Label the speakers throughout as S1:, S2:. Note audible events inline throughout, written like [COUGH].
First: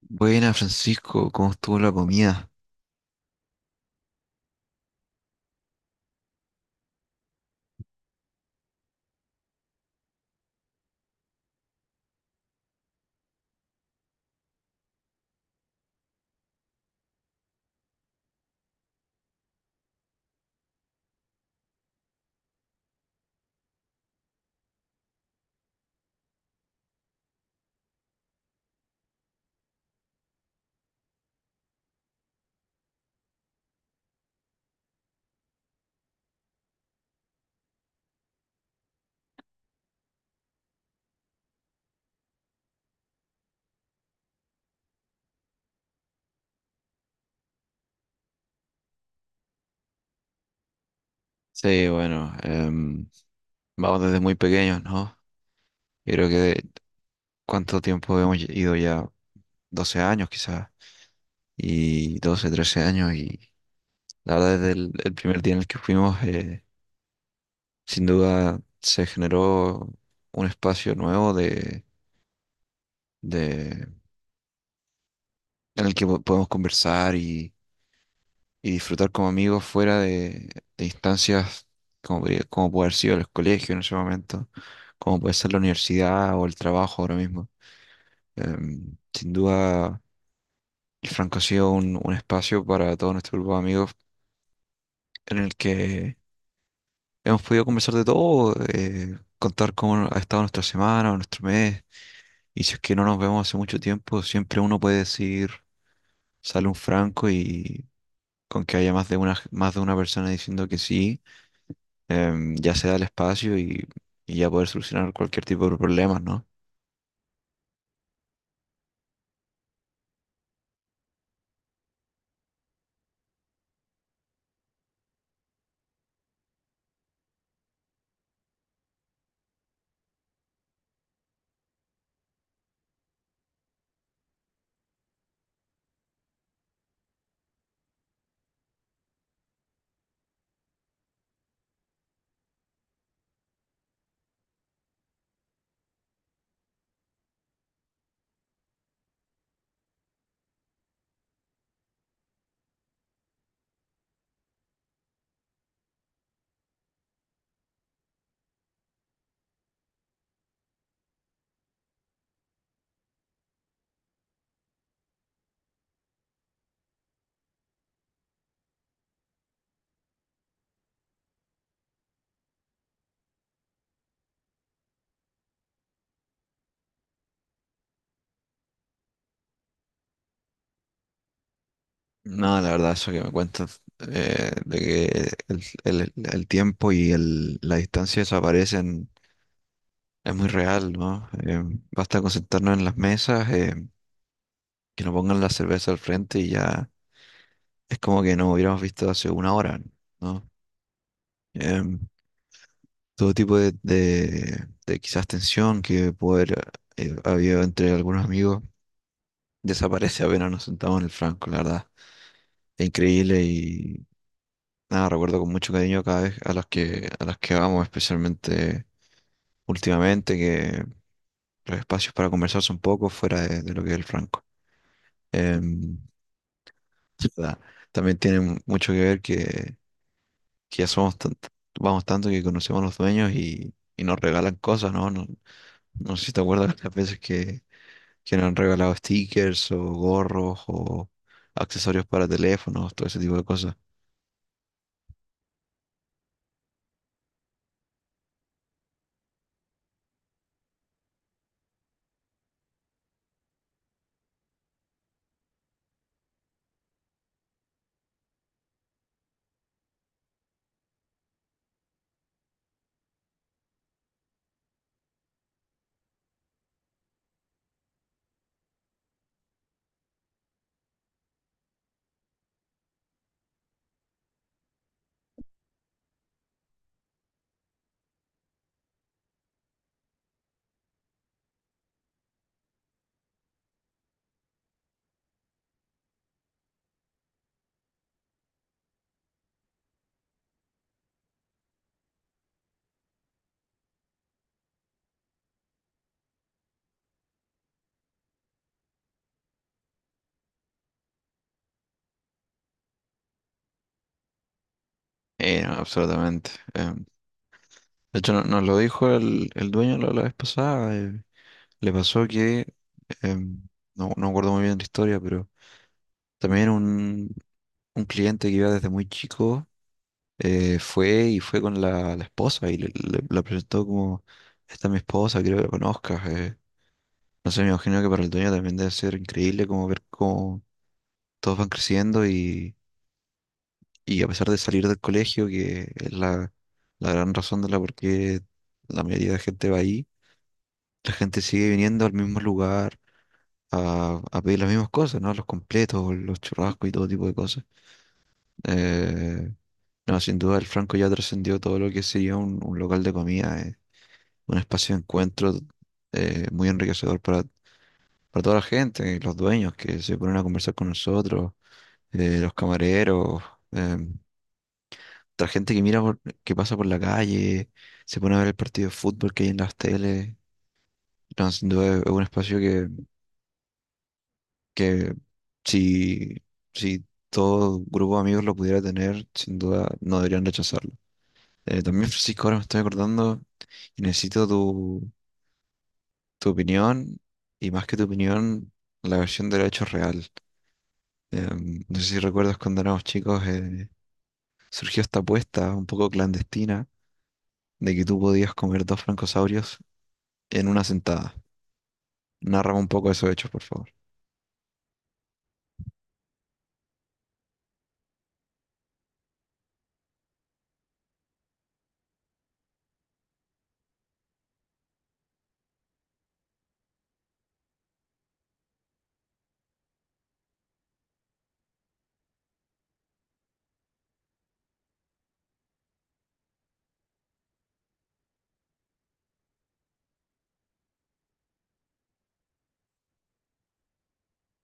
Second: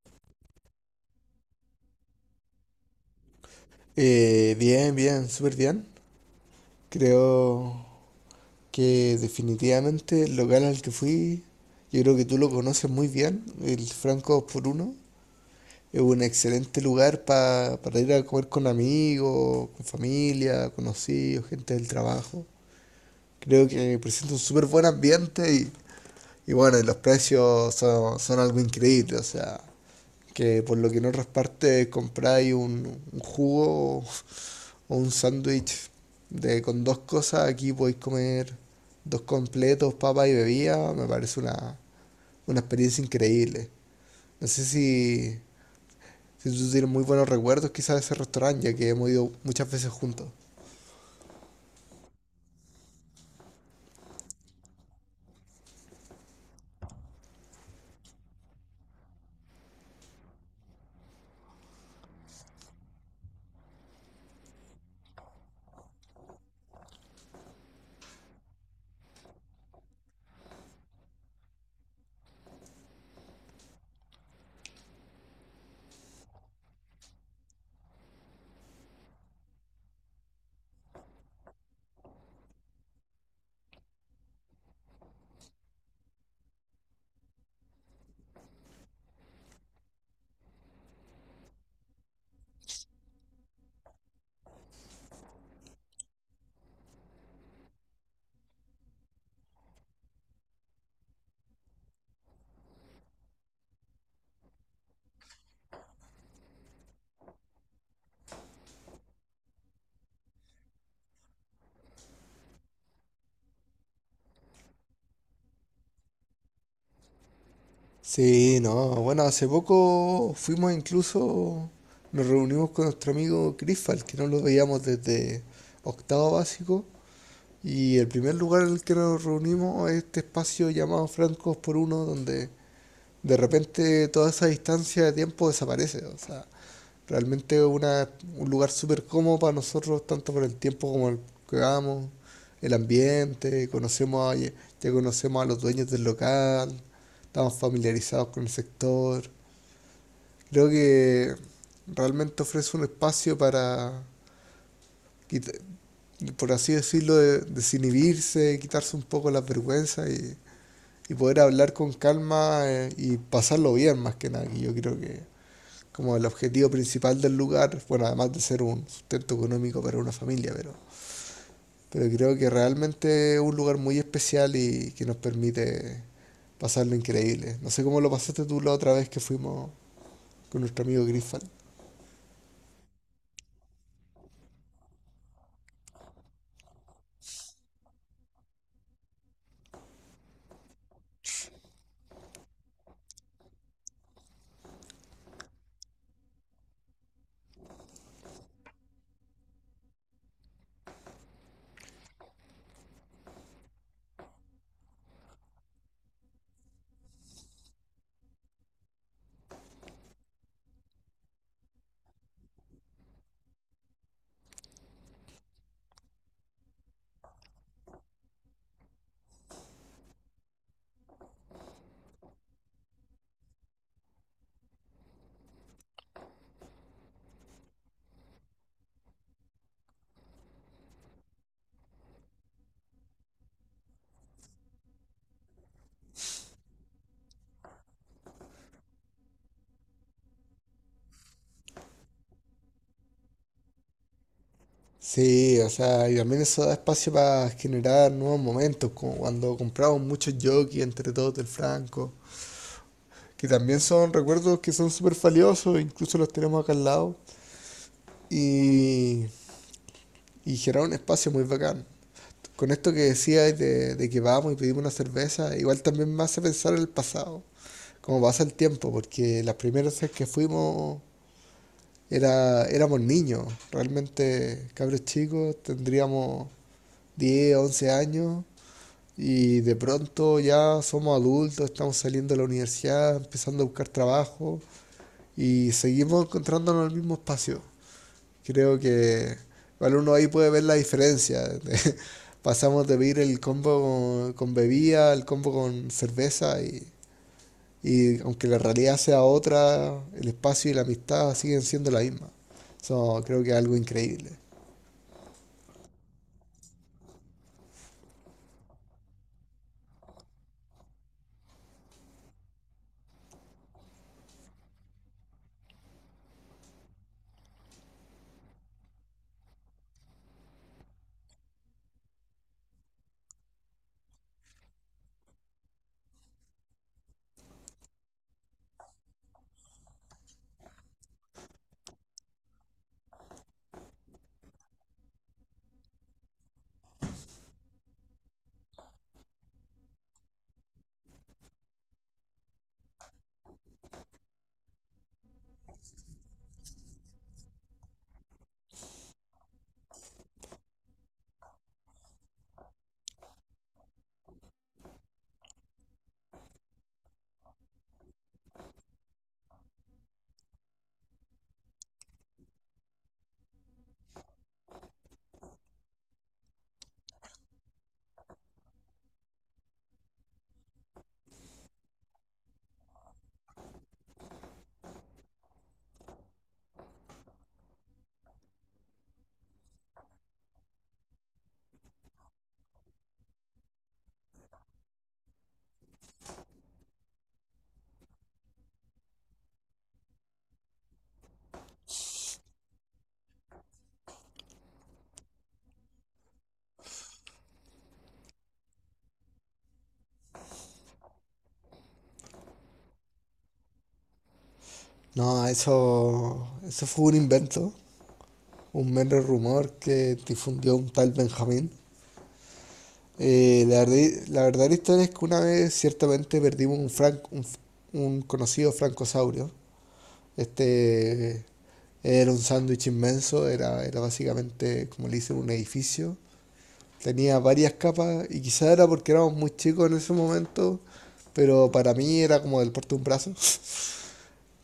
S1: Buena, Francisco, ¿cómo estuvo la comida?
S2: Bien, bien, súper bien. Creo que definitivamente el local al que fui, yo creo que tú lo conoces muy bien, el Franco 2 por uno, es un excelente lugar para ir a comer con amigos, con familia, conocidos, gente del trabajo. Creo que presenta un súper buen ambiente y bueno, y los precios son, son algo increíble, o sea, que por lo que en otras partes compráis un jugo o, un sándwich de con dos cosas, aquí podéis comer dos completos, papas y bebida, me parece una experiencia increíble. No sé si, si tú tienes muy buenos recuerdos quizás de ese restaurante, ya que hemos ido muchas veces juntos.
S1: Sí, bueno, vamos desde muy pequeños, ¿no? Yo creo que cuánto tiempo hemos ido ya, 12 años quizás, y 12 13 años. Y la verdad, desde el primer día en el que fuimos, sin duda se generó un espacio nuevo de, en el que podemos conversar y disfrutar como amigos fuera de instancias como, como puede haber sido el colegio en ese momento, como puede ser la universidad o el trabajo ahora mismo. Sin duda, el Franco ha sido un espacio para todo nuestro grupo de amigos en el que hemos podido conversar de todo, contar cómo ha estado nuestra semana o nuestro mes. Y si es que no nos vemos hace mucho tiempo, siempre uno puede decir, sale un Franco, y con que haya más de una persona diciendo que sí, ya se da el espacio y ya poder solucionar cualquier tipo de problemas, ¿no?
S2: Sí, no, bueno, hace poco fuimos incluso, nos reunimos con nuestro amigo Crisfal, que no lo veíamos desde octavo básico. Y el primer lugar en el que nos reunimos es este espacio llamado Francos por Uno, donde de repente toda esa distancia de tiempo desaparece. O sea, realmente una, un lugar súper cómodo para nosotros, tanto por el tiempo como el que vamos, el ambiente, ya conocemos a los dueños del local, estamos familiarizados con el sector. Creo que realmente ofrece un espacio para, quita- por así decirlo, desinhibirse, quitarse un poco las vergüenzas y poder hablar con calma y pasarlo bien más que nada, que yo creo que como el objetivo principal del lugar, bueno, además de ser un sustento económico para una familia, pero creo que realmente es un lugar muy especial y que nos permite pasarlo increíble. No sé cómo lo pasaste tú la otra vez que fuimos con nuestro amigo Griffal.
S1: No, la verdad, eso que me cuentas, de que el tiempo y la distancia desaparecen es muy real, ¿no? Basta con sentarnos en las mesas, que nos pongan la cerveza al frente, y ya es como que nos hubiéramos visto hace una hora, ¿no? Em, Todo tipo de, de quizás tensión que puede haber habido entre algunos amigos desaparece apenas nos sentamos en el franco, la verdad. Increíble. Y nada, recuerdo con mucho cariño cada vez a las que vamos, especialmente últimamente, que los espacios para conversar son pocos fuera de lo que es el Franco. Em, sí, nada, también tiene mucho que ver que ya somos vamos tanto que conocemos a los dueños y nos regalan cosas, ¿no? No, no sé si te acuerdas las veces que nos han regalado stickers o gorros o accesorios para teléfonos, todo ese tipo de cosas.
S2: Sí, o sea, y también eso da espacio para generar nuevos momentos, como cuando compramos muchos jockeys entre todos del Franco, que también son recuerdos que son súper valiosos, incluso los tenemos acá al lado, y, y generar un espacio muy bacán. Con esto que decías de que vamos y pedimos una cerveza, igual también me hace pensar en el pasado, cómo pasa el tiempo, porque las primeras veces que fuimos era, éramos niños, realmente cabros chicos, tendríamos 10 11 años, y de pronto ya somos adultos, estamos saliendo de la universidad, empezando a buscar trabajo y seguimos encontrándonos en el mismo espacio. Creo que igual uno ahí puede ver la diferencia. [LAUGHS] Pasamos de pedir el combo con bebida, el combo con cerveza y aunque la realidad sea otra, el espacio y la amistad siguen siendo la misma. Eso creo que es algo increíble.
S1: No, absolutamente. De hecho, nos lo dijo el dueño la vez pasada. Le pasó que, em, no, no me acuerdo muy bien la historia, pero también un cliente que iba desde muy chico, fue y fue con la esposa y la presentó como, esta es mi esposa, quiero que la conozcas. No sé, me imagino que para el dueño también debe ser increíble como ver cómo todos van creciendo y, a pesar de salir del colegio, que es la gran razón de la por qué la mayoría de gente va ahí. La gente sigue viniendo al mismo lugar, a pedir las mismas cosas, ¿no? Los completos, los churrascos y todo tipo de cosas. Eh, no, sin duda el Franco ya trascendió todo lo que sería un local de comida, un espacio de encuentro muy enriquecedor para toda la gente, y los dueños que se ponen a conversar con nosotros, los camareros, em, la gente que mira que pasa por la calle, se pone a ver el partido de fútbol que hay en las teles. No, sin duda es un espacio que si, si todo grupo de amigos lo pudiera tener, sin duda no deberían rechazarlo. También, [LAUGHS] Francisco, ahora me estoy acordando y necesito tu opinión, y más que tu opinión, la versión del hecho real. No sé si recuerdas cuando éramos chicos, surgió esta apuesta un poco clandestina de que tú podías comer dos francosaurios en una sentada. Narra un poco esos hechos, por favor.
S2: No, eso fue un invento, un mero rumor que difundió un tal Benjamín. Eh, la verdad, la verdad historia es que una vez ciertamente perdimos un conocido francosaurio. Este era un sándwich inmenso, era, era básicamente, como le dicen, un edificio. Tenía varias capas y quizá era porque éramos muy chicos en ese momento, pero para mí era como del porte de un brazo.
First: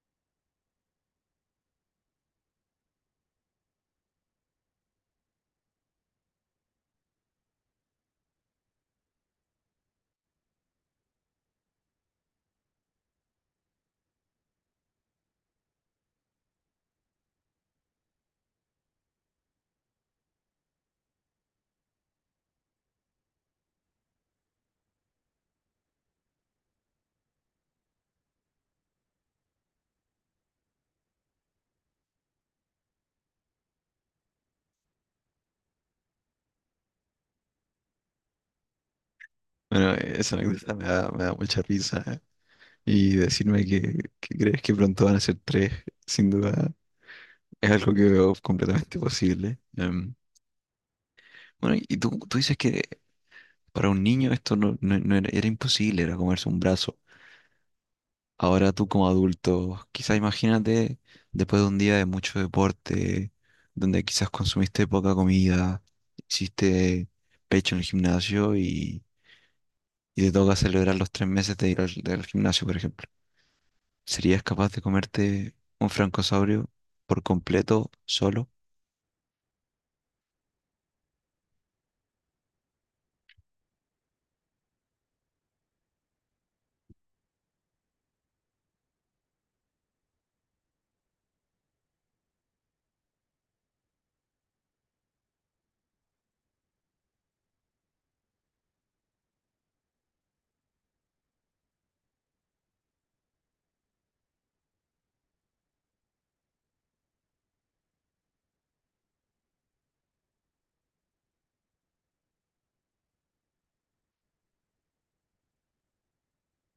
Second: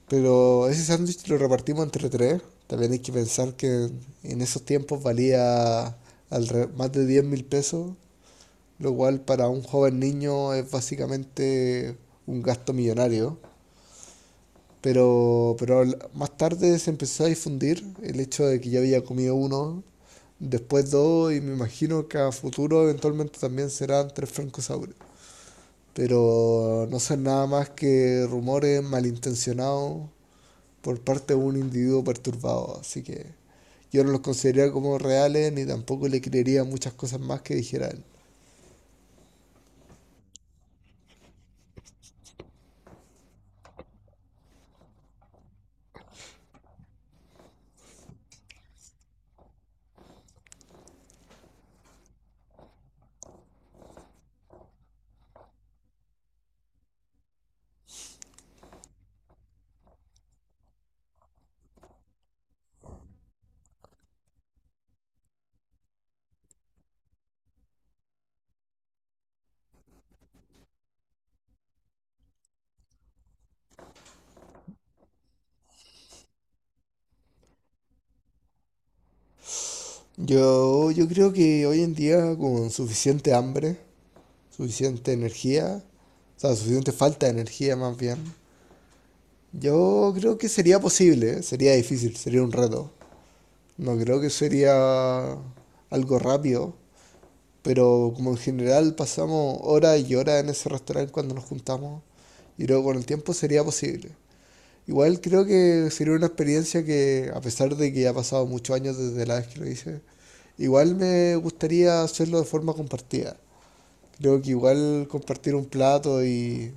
S2: Pero ese sándwich lo repartimos entre tres. También hay que pensar que en, esos tiempos valía más de 10.000 pesos, lo cual para un joven niño es básicamente un gasto millonario. Pero más tarde se empezó a difundir el hecho de que ya había comido uno, después dos, y me imagino que a futuro eventualmente también serán tres francosaurios. Pero no son nada más que rumores malintencionados por parte de un individuo perturbado, así que yo no los consideraría como reales ni tampoco le creería muchas cosas más que dijera él.
S1: Bueno, esa anécdota me da mucha risa. Y decirme que crees que pronto van a ser tres, sin duda, es algo que veo completamente posible. Bueno, y tú dices que para un niño esto no era, imposible, era comerse un brazo. Ahora tú como adulto, quizás imagínate después de un día de mucho deporte, donde quizás consumiste poca comida, hiciste pecho en el gimnasio y te toca celebrar los 3 meses de ir al del gimnasio, por ejemplo. ¿Serías capaz de comerte un francosaurio por completo solo?
S2: Yo creo que hoy en día con suficiente hambre, suficiente energía, o sea, suficiente falta de energía más bien, yo creo que sería posible, ¿eh? Sería difícil, sería un reto. No creo que sería algo rápido, pero como en general pasamos horas y horas en ese restaurante cuando nos juntamos, y luego con el tiempo sería posible. Igual creo que sería una experiencia que, a pesar de que ya ha pasado muchos años desde la vez que lo hice, igual me gustaría hacerlo de forma compartida. Creo que igual compartir un plato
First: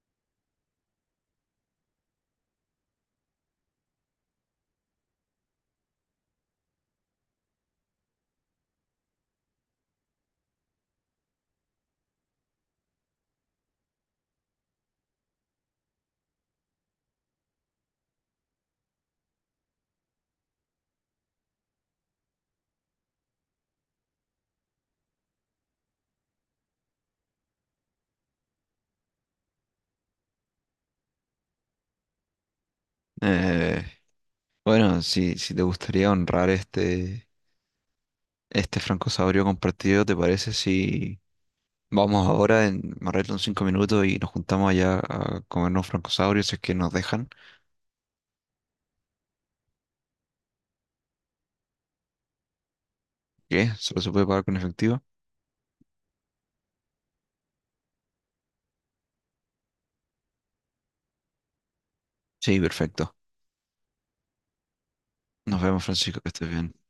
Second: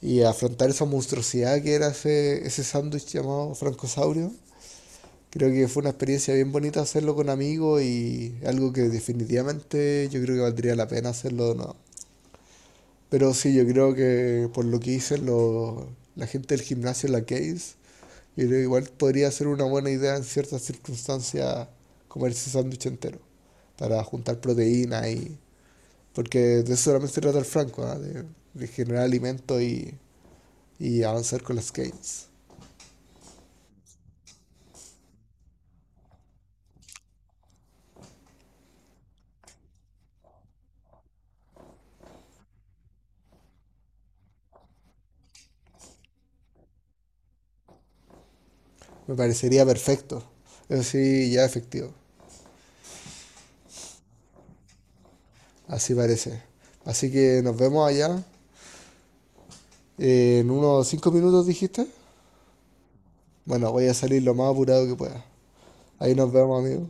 S2: y afrontar esa monstruosidad que era ese, ese sándwich llamado francosaurio, creo que fue una experiencia bien bonita hacerlo con amigos y algo que definitivamente yo creo que valdría la pena hacerlo de nuevo. Pero sí, yo creo que por lo que hice lo- la gente del gimnasio La Case, yo creo que igual podría ser una buena idea en ciertas circunstancias comerse sándwich entero para juntar proteína y... Porque de eso solamente se trata el Franco, ¿ah? De generar alimento y avanzar con las gains.
S1: Eh, bueno, si te gustaría honrar este francosaurio compartido, ¿te parece si vamos ahora, en me arreglo en 5 minutos y nos juntamos allá a comernos francosaurios si es que nos dejan?
S2: Me parecería perfecto. Eso sí, ya efectivo.
S1: ¿Qué? ¿Solo se puede pagar con efectivo?
S2: Así parece. Así que nos vemos allá. En unos 5 minutos dijiste.
S1: Sí, perfecto.
S2: Bueno, voy a salir lo más apurado que pueda.
S1: Nos vemos,
S2: Ahí
S1: Francisco, que
S2: nos
S1: estés
S2: vemos,
S1: bien.
S2: amigos.